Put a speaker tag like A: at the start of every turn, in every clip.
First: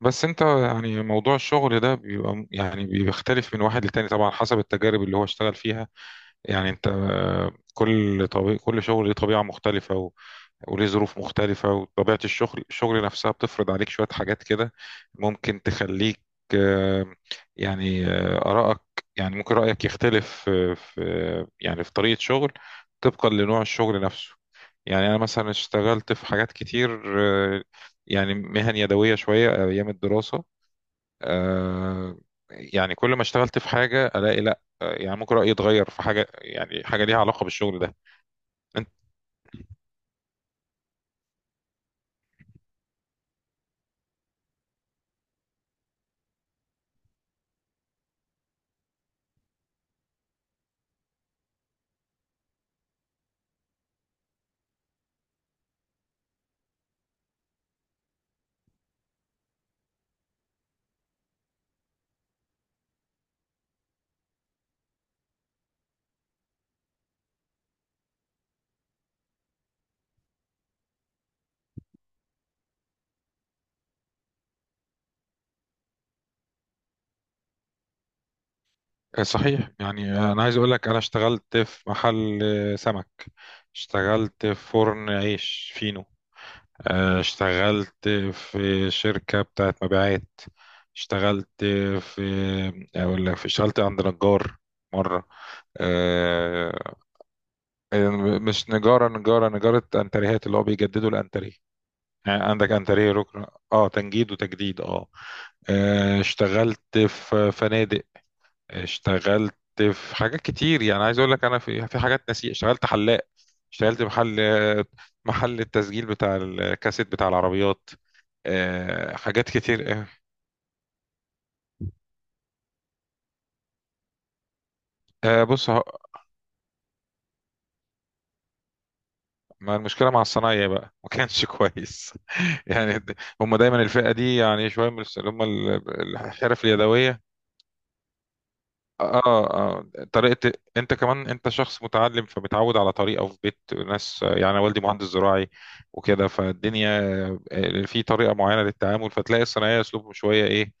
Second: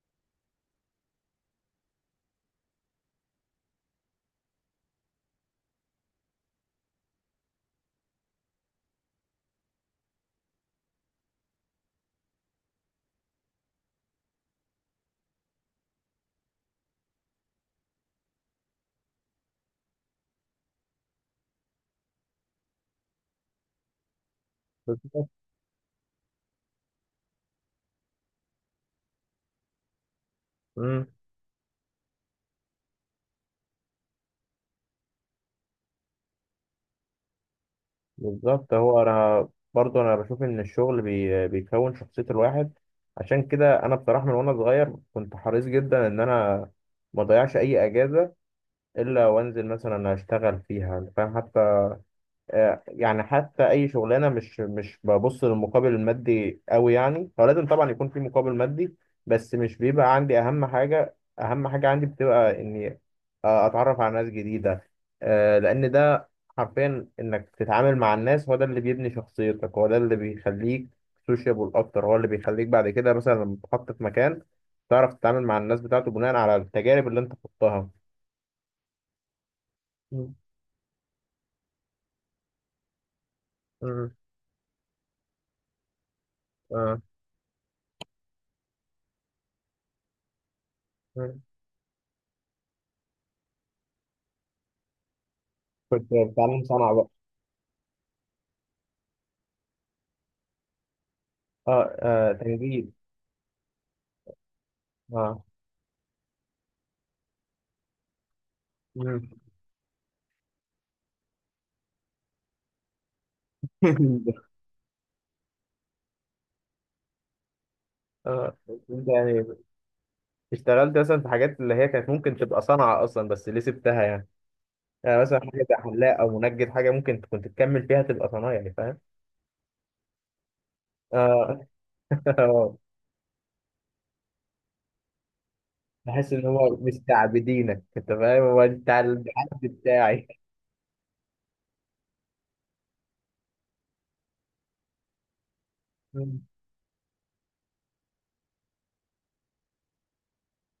A: بس انت يعني موضوع الشغل ده بيبقى بيختلف من واحد للتاني طبعا حسب التجارب اللي هو اشتغل فيها. يعني انت كل طبيعي، كل شغل ليه طبيعة مختلفة و- وليه ظروف مختلفة، وطبيعة الشغل نفسها بتفرض عليك شوية حاجات كده، ممكن تخليك. آه، آرائك، يعني ممكن رأيك يختلف آه، في آه، يعني في طريقة شغل طبقا لنوع الشغل نفسه. يعني أنا
B: بالظبط.
A: مثلا اشتغلت في حاجات كتير، آه، يعني مهن يدوية شوية أيام الدراسة.
B: مم.
A: آه، يعني كل ما اشتغلت في حاجة ألاقي لأ، يعني ممكن رأيي يتغير في حاجة، يعني حاجة ليها علاقة بالشغل ده.
B: بالظبط،
A: أنت.
B: هو انا برضو انا بشوف ان الشغل بيكون شخصية الواحد. عشان كده انا بصراحة من وانا صغير كنت حريص جدا ان انا ما اضيعش اي اجازة الا وانزل مثلا اشتغل فيها، انت فاهم؟ حتى يعني حتى اي شغلانه مش ببص للمقابل المادي قوي، يعني هو لازم طبعا يكون في مقابل مادي، بس مش بيبقى عندي اهم حاجه، اهم حاجه عندي بتبقى اني اتعرف على ناس جديده، لان ده حرفيا انك تتعامل مع الناس، هو ده اللي بيبني شخصيتك، هو ده اللي بيخليك سوشيبل اكتر، هو اللي بيخليك بعد كده مثلا لما تتحط في مكان تعرف تتعامل مع الناس بتاعته بناء على التجارب اللي انت خضتها.
A: صحيح، يعني
B: مم.
A: أنا عايز أقول لك أنا اشتغلت في محل سمك،
B: مم.
A: اشتغلت في فرن عيش فينو،
B: آه.
A: اشتغلت في شركة بتاعت مبيعات،
B: مم.
A: اشتغلت في، أقول لك اشتغلت عند نجار مرة،
B: كنت بتعلم صنعة
A: آه،
B: بقى.
A: مش نجارة، نجارة أنتريهات، اللي هو بيجددوا الأنتريه،
B: اه اه،
A: يعني عندك
B: تجديد.
A: انتريه ركن، اه تنجيد وتجديد اه.
B: اه.
A: اشتغلت في فنادق،
B: مم.
A: اشتغلت في حاجات كتير. يعني عايز اقول لك انا في حاجات نسيت، اشتغلت حلاق، اشتغلت محل، محل التسجيل بتاع الكاسيت بتاع العربيات.
B: اه، بس انت يعني
A: حاجات كتير.
B: اشتغلت مثلا في حاجات اللي هي كانت ممكن تبقى صنعة اصلا، بس ليه سبتها؟ يعني يعني مثلا
A: آه،
B: حاجة
A: بص
B: زي
A: ه-
B: حلاق او منجد، حاجة ممكن كنت تكمل فيها تبقى صنايعي، يعني فاهم؟
A: ما المشكله مع الصنايعي بقى ما كانش
B: اه.
A: كويس.
B: آه.
A: يعني د- هم دايما الفئه دي، يعني شويه من الس- اللي هم ال-
B: بحس ان
A: الحرف
B: هو
A: اليدويه.
B: مستعبدينك، انت فاهم؟ هو انت على
A: اه
B: الحد
A: اه.
B: بتاعي.
A: طريقة، انت كمان انت شخص متعلم فبتعود على طريقة في بيت ناس. يعني أنا والدي مهندس زراعي وكده،
B: مم.
A: فالدنيا في طريقة معينة للتعامل، فتلاقي الصناعية اسلوبهم شوية ايه،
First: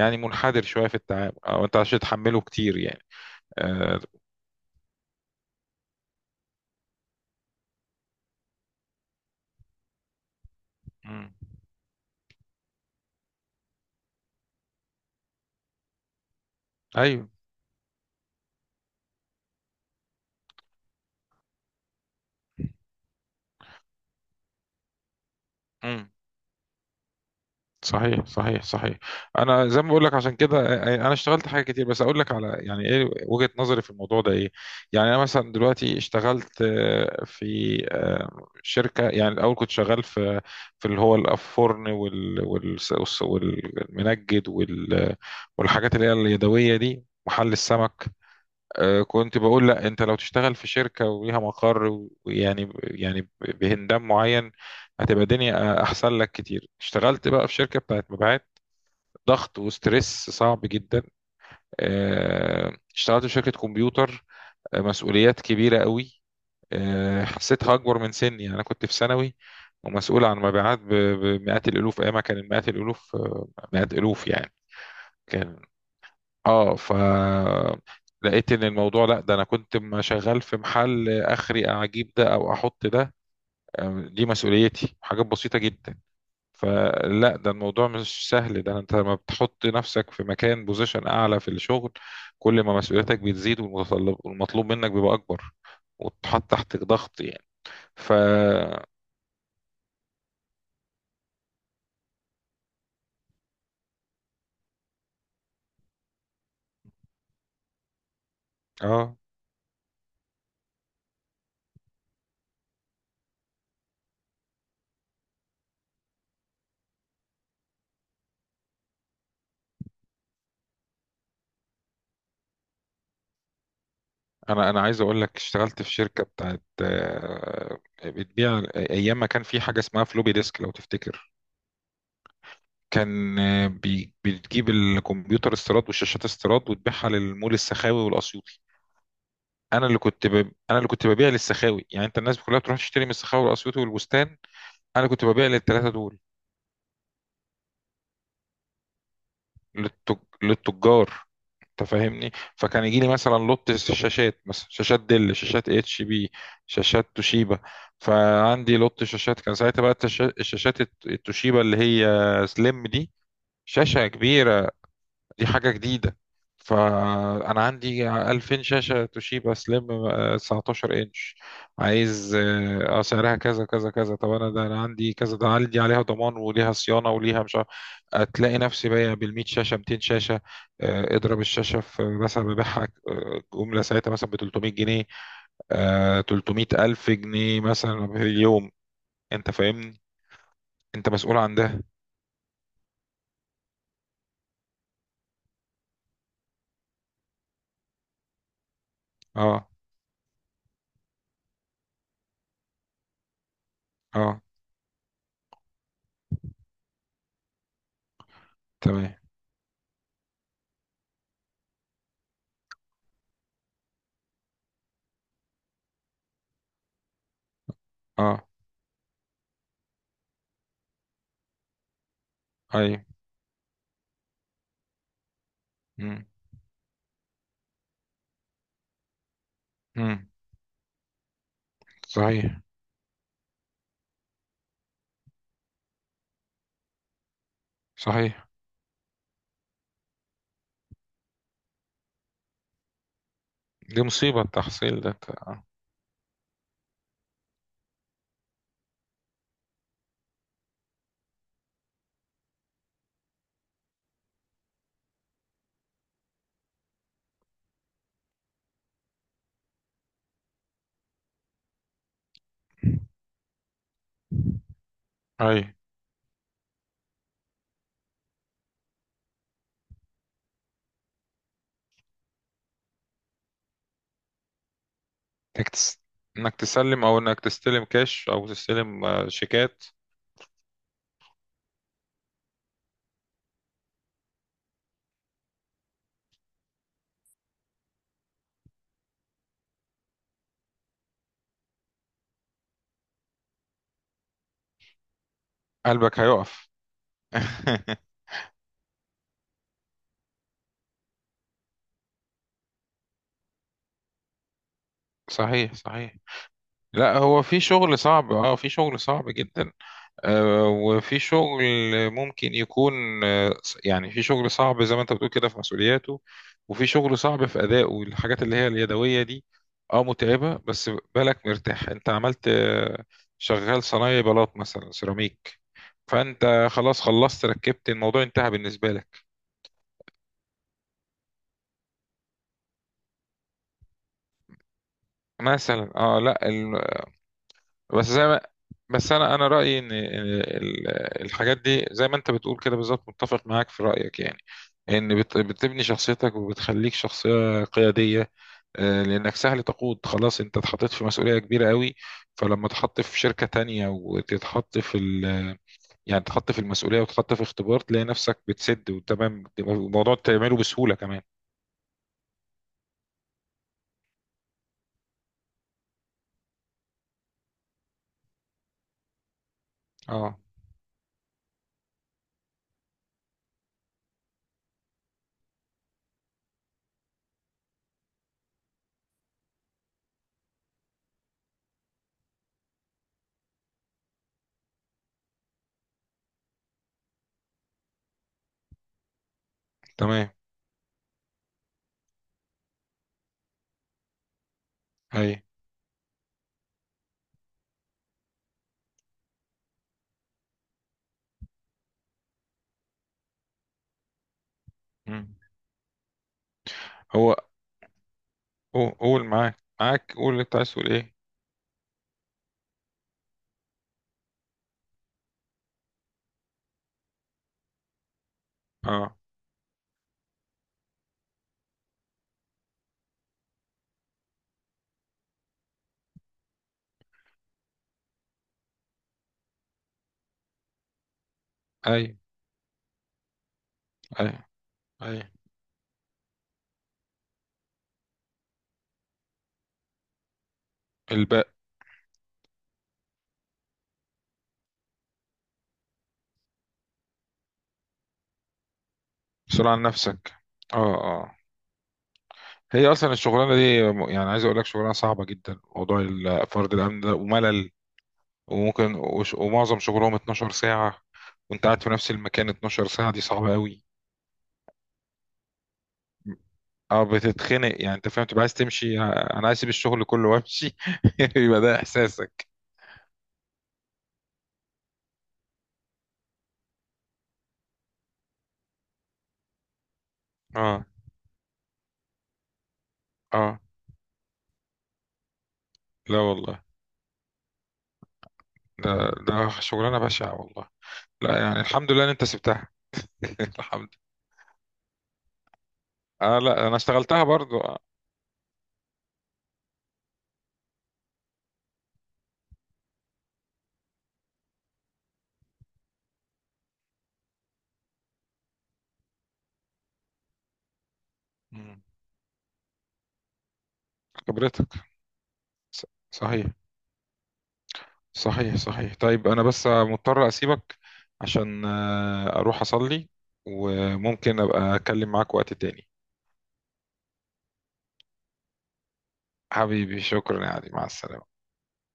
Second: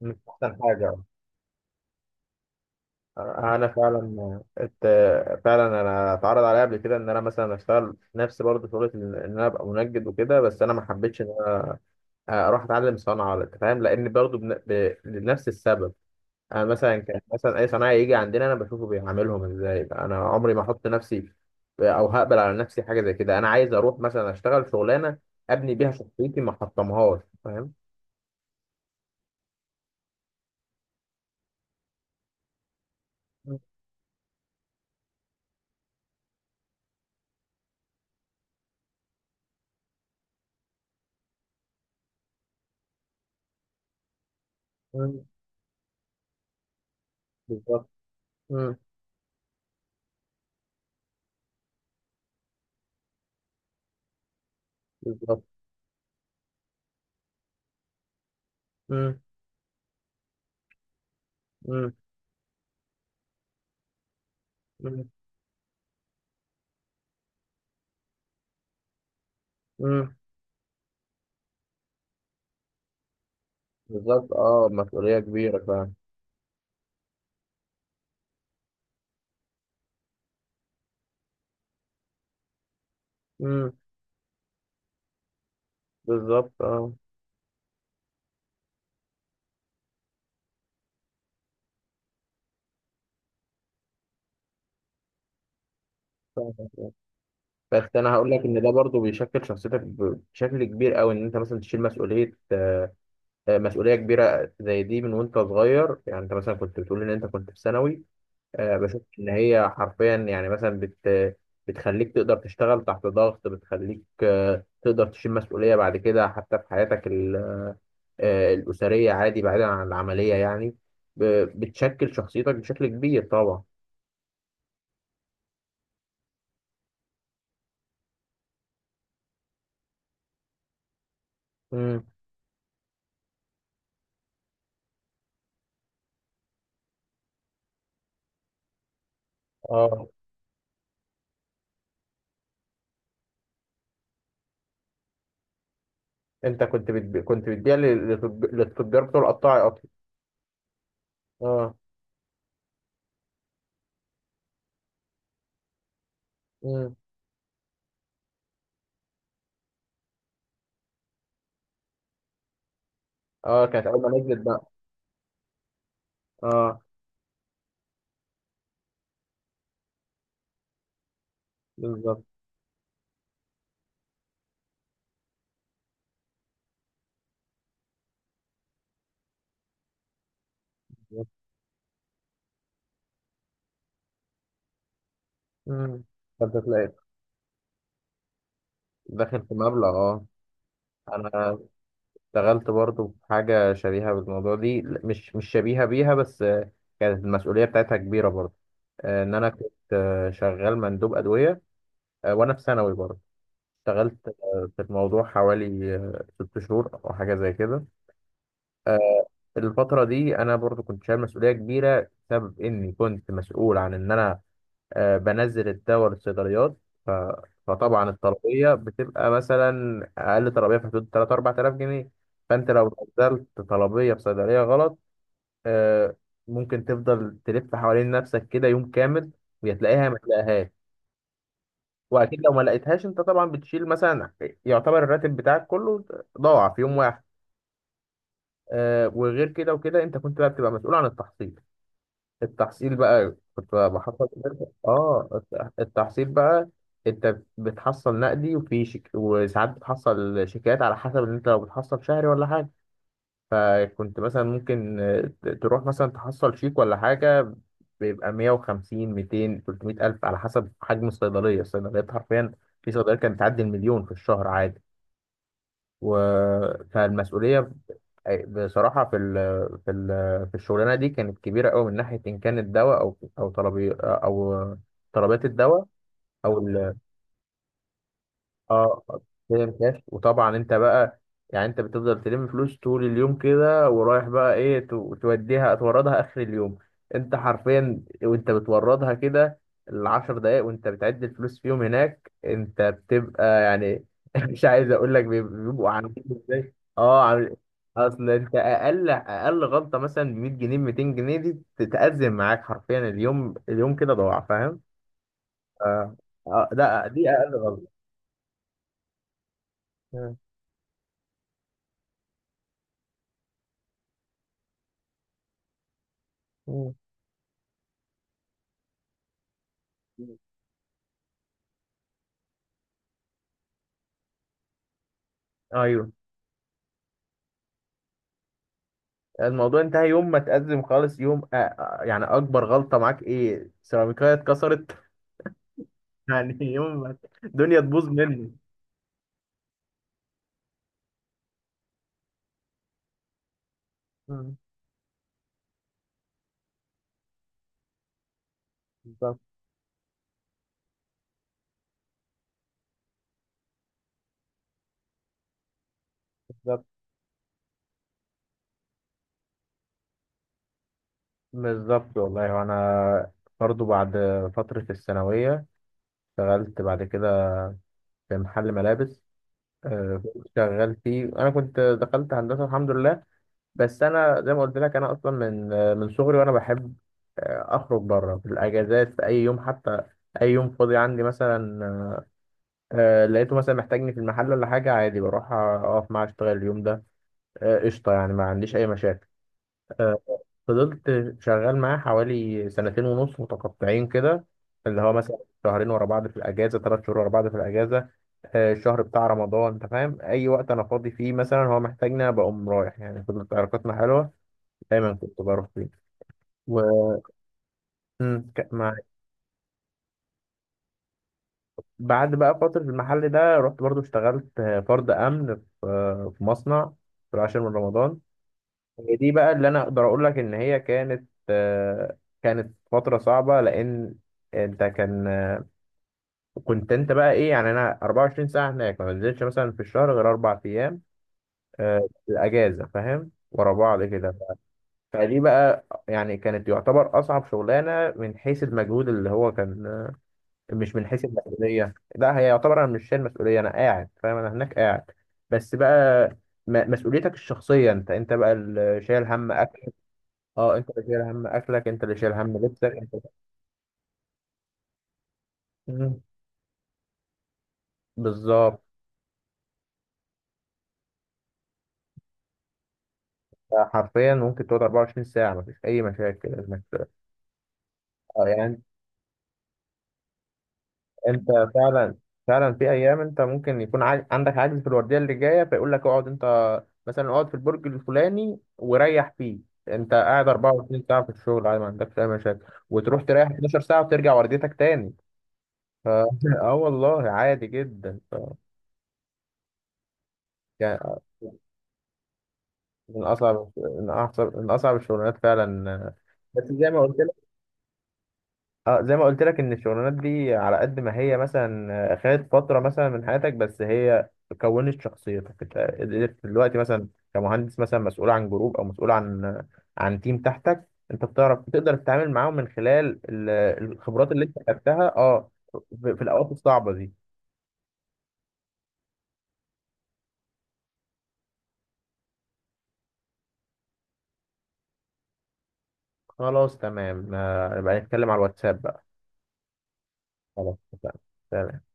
B: مش احسن
A: منحدر شوية في
B: حاجة.
A: التعامل، او انت عشان تحمله كتير يعني.
B: آه، انا
A: آه.
B: فعلا ات... فعلا انا اتعرض عليا قبل كده ان انا مثلا اشتغل نفس برضه شغلة، ان انا ابقى منجد وكده، بس انا ما حبيتش
A: مم.
B: اروح اتعلم صنعه ولا، انت فاهم؟ لان برضو لنفس السبب. انا مثلا كان
A: ايوه.
B: مثلا اي صنايعي يجي عندنا انا بشوفه بيعاملهم ازاي، انا عمري ما احط نفسي او هقبل على نفسي حاجه زي كده. انا عايز اروح مثلا اشتغل شغلانه ابني بيها
A: مم.
B: شخصيتي، ما احطمهاش، فاهم؟
A: صحيح صحيح صحيح. انا زي ما بقول لك عشان كده انا اشتغلت حاجه كتير، بس اقول لك على يعني ايه وجهه
B: مم،
A: نظري في الموضوع ده ايه. يعني انا مثلا دلوقتي اشتغلت في شركه. يعني الاول كنت شغال في، في اللي هو الفرن وال وال- والس- والمنجد وال-
B: مم،
A: والحاجات اللي هي اليدويه دي، محل
B: بالظبط.
A: السمك.
B: مم،
A: كنت بقول لا، انت لو تشتغل في شركة وليها مقر و- ويعني بهندام معين هتبقى
B: بالظبط.
A: الدنيا احسن لك كتير. اشتغلت بقى في شركة بتاعت مبيعات،
B: مم،
A: ضغط وستريس صعب جدا.
B: مم،
A: اشتغلت في شركة كمبيوتر،
B: مم،
A: مسؤوليات كبيرة قوي، حسيتها اكبر من سني، يعني انا كنت في ثانوي
B: مم،
A: ومسؤول عن مبيعات ب- بمئات الالوف. ايامها كان مئات الالوف، مئات الالوف
B: بالظبط،
A: يعني.
B: اه، مسؤوليه كبيره
A: كان،
B: فعلا.
A: اه، ف، لقيت ان الموضوع لا، ده انا كنت شغال في محل اخري اجيب ده او احط ده.
B: مم،
A: دي مسؤوليتي حاجات بسيطه جدا.
B: بالظبط، اه.
A: فلا، ده الموضوع مش سهل، ده انت لما بتحط نفسك في مكان، بوزيشن اعلى في الشغل، كل ما مسؤوليتك بتزيد، والمتطلب والمطلوب منك بيبقى اكبر وتحط تحت
B: فاهم.
A: ضغط يعني.
B: بس
A: ف،
B: انا هقول لك ان ده برضو بيشكل شخصيتك بشكل كبير قوي، ان انت مثلا تشيل مسؤوليه، مسؤوليه كبيره زي دي من وانت صغير. يعني انت مثلا كنت بتقول ان انت كنت في ثانوي، بشوف
A: اه،
B: ان هي حرفيا يعني مثلا بتخليك تقدر تشتغل تحت ضغط، بتخليك تقدر تشيل مسؤوليه بعد كده حتى في حياتك الاسريه، عادي بعيدا عن العمليه يعني. ب- بتشكل شخصيتك بشكل كبير طبعا.
A: انا عايز اقول لك اشتغلت في شركه بتاعت بتبيع ايام ما كان في حاجه اسمها فلوبي ديسك لو تفتكر.
B: امم،
A: كان بتجيب الكمبيوتر استيراد والشاشات استيراد وتبيعها للمول السخاوي والاسيوطي. انا اللي
B: اه
A: كنت ب... انا اللي كنت ببيع للسخاوي. يعني انت الناس كلها بتروح تشتري من السخاوي والاسيوطي والبستان، انا كنت ببيع للثلاثه دول.
B: انت كنت بتبيع، كنت بتبيع للتجار بتوع القطاعي اصلا.
A: للتج... للتجار،
B: اه.
A: انت فاهمني. فكان يجي لي مثلا لوت شاشات، مثلا شاشات ديل، شاشات اتش بي،
B: امم.
A: شاشات توشيبا. فعندي لوت شاشات كان ساعتها بقى التوشيبا اللي هي سليم دي،
B: اه، كانت اول
A: شاشة
B: ما نزلت بقى.
A: كبيرة، دي حاجة جديدة.
B: اه،
A: فأنا عندي 2000 شاشة توشيبا سليم، 19 إنش.
B: بالظبط.
A: عايز اه، سعرها كذا كذا كذا، طب أنا ده، أنا عندي كذا، ده أنا عندي عليها ضمان وليها صيانة وليها مش عارف. هتلاقي نفسي بايع بال100 شاشة، 200 شاشة. اضرب الشاشة في، مثلا ببيعها جملة ساعتها مثلا ب 300 جنيه،
B: امم، فانت
A: 300
B: تلاقي
A: ألف جنيه مثلا في اليوم.
B: داخل
A: أنت
B: في مبلغ،
A: فاهمني،
B: اه.
A: أنت مسؤول عن
B: انا
A: ده.
B: اشتغلت برضو في حاجه شبيهه بالموضوع دي، مش شبيهه بيها بس كانت المسؤوليه بتاعتها كبيره برضو، ان انا
A: أه.
B: كنت شغال مندوب ادويه، وانا في ثانوي برضو. اشتغلت
A: أه.
B: في الموضوع حوالي 6 شهور او حاجه زي كده. آه،
A: تمام.
B: الفترة دي أنا برضو كنت شايل مسؤولية كبيرة بسبب إني كنت مسؤول عن إن أنا بنزل الدواء للصيدليات. ف... فطبعا
A: أه.
B: الطلبية بتبقى مثلا أقل طلبية في حدود 3 4000 جنيه. فأنت لو
A: أيوه.
B: نزلت طلبية في صيدلية غلط، آه،
A: مم.
B: ممكن تفضل تلف حوالين نفسك كده يوم كامل، ويا تلاقيها ما
A: مم.
B: تلاقيهاش. وأكيد لو
A: صحيح
B: ما لقيتهاش أنت طبعا بتشيل مثلا، يعتبر الراتب بتاعك كله ضاع في يوم واحد.
A: صحيح.
B: وغير كده وكده أنت كنت بقى بتبقى مسؤول عن التحصيل. التحصيل بقى كنت
A: دي
B: بحصل،
A: مصيبة التحصيل ده
B: اه،
A: انت.
B: التحصيل بقى انت بتحصل نقدي وساعات بتحصل شيكات على حسب ان انت لو بتحصل شهري ولا حاجه. فكنت مثلا ممكن تروح مثلا تحصل شيك ولا حاجه، بيبقى 150 200 300 الف على حسب حجم الصيدليه، الصيدليات حرفيا في صيدليه كانت تعدي 1000000 في الشهر عادي.
A: اي.
B: و... فالمسؤولية بصراحة في ال... في الشغلانة دي كانت كبيرة قوي من ناحية إن كان الدواء أو أو طلبي أو طلبات
A: انك
B: الدواء
A: تس... انك
B: أو ال...
A: تسلم، او انك تستلم كاش او
B: اه،
A: تستلم
B: تلم
A: شيكات.
B: كاش. وطبعا انت بقى يعني انت بتفضل تلم فلوس طول اليوم كده، ورايح بقى ايه، توديها توردها اخر اليوم. انت حرفيا وانت بتوردها كده العشر دقايق وانت بتعد الفلوس فيهم هناك انت بتبقى يعني مش عايز اقول لك بيبقوا
A: قلبك
B: عاملين
A: هيقف.
B: ازاي، اه عامل. اصل انت اقل غلطه مثلا ب 100 جنيه 200 جنيه دي تتأزم معاك حرفيا، اليوم، اليوم كده ضاع، فاهم؟
A: صحيح
B: آه.
A: صحيح.
B: آه. ده
A: لا،
B: دي
A: هو
B: اقل
A: في
B: غلطه.
A: شغل صعب، اه في شغل صعب جدا. وفي شغل ممكن يكون آه، يعني في شغل صعب زي ما انت بتقول كده في مسؤولياته، وفي
B: مم.
A: شغل صعب في أدائه، الحاجات اللي هي اليدوية دي اه متعبة، بس بالك مرتاح. انت عملت شغال صنايعي بلاط مثلا سيراميك،
B: ايوه.
A: فانت خلاص، خلصت ركبت، الموضوع انتهى بالنسبة لك.
B: الموضوع انتهى يوم ما تأزم خالص. يوم يعني اكبر غلطة معاك ايه؟ سيراميكاية اتكسرت.
A: مثلا، اه، لا.
B: يعني يوم ما الدنيا
A: بس
B: تبوظ
A: زي ما،
B: مني.
A: بس انا رايي ان الحاجات دي زي ما انت بتقول كده بالظبط، متفق معاك في رايك. يعني
B: مم.
A: ان بتبني شخصيتك وبتخليك شخصيه قياديه، لانك
B: بالظبط،
A: سهل تقود، خلاص انت اتحطيت في مسؤوليه كبيره قوي. فلما تحط في شركه تانية وتتحط في ال، يعني تحط في
B: بالظبط،
A: المسؤوليه وتحط في اختبار، تلاقي نفسك بتسد وتمام، بتبقى الموضوع تعمله بسهوله كمان.
B: بالظبط والله. وانا برضو بعد فترة الثانوية اشتغلت بعد كده في محل ملابس،
A: اه.
B: كنت شغال فيه. انا كنت دخلت هندسة الحمد لله، بس انا زي ما قلت لك انا اصلا من من صغري وانا بحب اخرج بره في الاجازات في اي يوم. حتى اي يوم فاضي عندي مثلا، آه لقيته مثلا محتاجني في المحل ولا حاجة، عادي بروح أقف معاه أشتغل اليوم ده. قشطة يعني، ما عنديش أي مشاكل. آه،
A: تمام.
B: فضلت شغال معاه حوالي سنتين ونص متقطعين كده، اللي هو
A: اي.
B: مثلا شهرين ورا بعض في الأجازة، 3 شهور ورا بعض في الأجازة، الشهر بتاع رمضان. أنت فاهم، أي وقت أنا فاضي فيه مثلا هو محتاجني أنا بقوم رايح. يعني فضلت علاقتنا حلوة، دايما
A: مم.
B: كنت بروح فيه و...
A: هو،
B: مم،
A: قول قول معاك قول اللي انت عايز تقول ايه.
B: بعد بقى فترة المحل ده رحت برضو اشتغلت فرد أمن في في مصنع في العاشر من رمضان. هي
A: اه.
B: دي بقى اللي انا اقدر اقول لك ان هي كانت كانت فتره صعبه، لان انت كان آه، كنت انت بقى ايه يعني، انا 24 ساعه هناك ما بنزلش مثلا في الشهر غير 4 ايام،
A: اي
B: الاجازه، فاهم؟ ورا بعض
A: اي
B: كده.
A: اي.
B: فدي بقى يعني كانت يعتبر اصعب شغلانه من حيث المجهود اللي هو كان، مش من حيث
A: الباء،
B: المسؤوليه، لا هي يعتبر انا مش شايل مسؤوليه، انا قاعد، فاهم؟ انا هناك قاعد. بس بقى مسؤوليتك الشخصيه انت، انت بقى اللي شايل هم
A: بسرعة
B: اكل،
A: عن نفسك.
B: اه، انت
A: اه
B: اللي شايل
A: اه.
B: هم اكلك، انت اللي شايل هم لبسك
A: هي اصلا
B: انت.
A: الشغلانه دي يعني عايز اقول لك شغلانه صعبه جدا، موضوع
B: مم.
A: فرد الامن ده، وملل،
B: بالظبط.
A: وممكن وش- ومعظم شغلهم 12 ساعه، وانت قاعد في نفس المكان 12 ساعه، دي صعبه قوي.
B: حرفيا ممكن تقعد 24 ساعة مفيش أي مشاكل إنك،
A: اه بتتخنق، يعني انت فاهم تبقى
B: اه
A: عايز
B: يعني،
A: تمشي، انا عايز اسيب الشغل كله وامشي
B: أنت
A: يبقى ده
B: فعلا
A: احساسك.
B: فعلا في أيام أنت ممكن يكون عندك عجز في الوردية اللي جاية فيقول لك اقعد أنت مثلا اقعد في البرج الفلاني وريح فيه. أنت قاعد
A: اه
B: 24 ساعة في الشغل عادي ما عندكش أي مشاكل، وتروح تريح
A: اه.
B: 12 ساعة وترجع ورديتك تاني. ف...
A: لا والله،
B: اه والله عادي جدا.
A: ده، ده شغلانه بشعه والله.
B: يعني
A: لا يعني الحمد لله ان انت سبتها.
B: من اصعب
A: الحمد،
B: من اصعب من اصعب الشغلانات فعلا.
A: اه،
B: بس
A: لا انا
B: زي ما قلت
A: اشتغلتها
B: لك،
A: برضو. آه.
B: اه زي ما قلت لك ان الشغلانات دي على قد ما هي مثلا خدت فتره مثلا من حياتك، بس هي كونت شخصيتك. انت قدرت دلوقتي مثلا كمهندس مثلا مسؤول عن جروب، او مسؤول عن عن تيم تحتك، انت بتعرف
A: مم.
B: تقدر تتعامل معاهم من خلال الخبرات اللي انت
A: خبرتها.
B: خدتها، اه
A: ص-
B: في في
A: صحيح
B: الاوقات الصعبه دي.
A: صحيح صحيح. طيب انا بس مضطر اسيبك عشان اروح اصلي، وممكن ابقى اتكلم معاك وقت تاني.
B: خلاص تمام، نبقى نتكلم على الواتساب بقى.
A: حبيبي شكرا يا علي،
B: خلاص
A: مع
B: اتفقنا.
A: السلامة.
B: تمام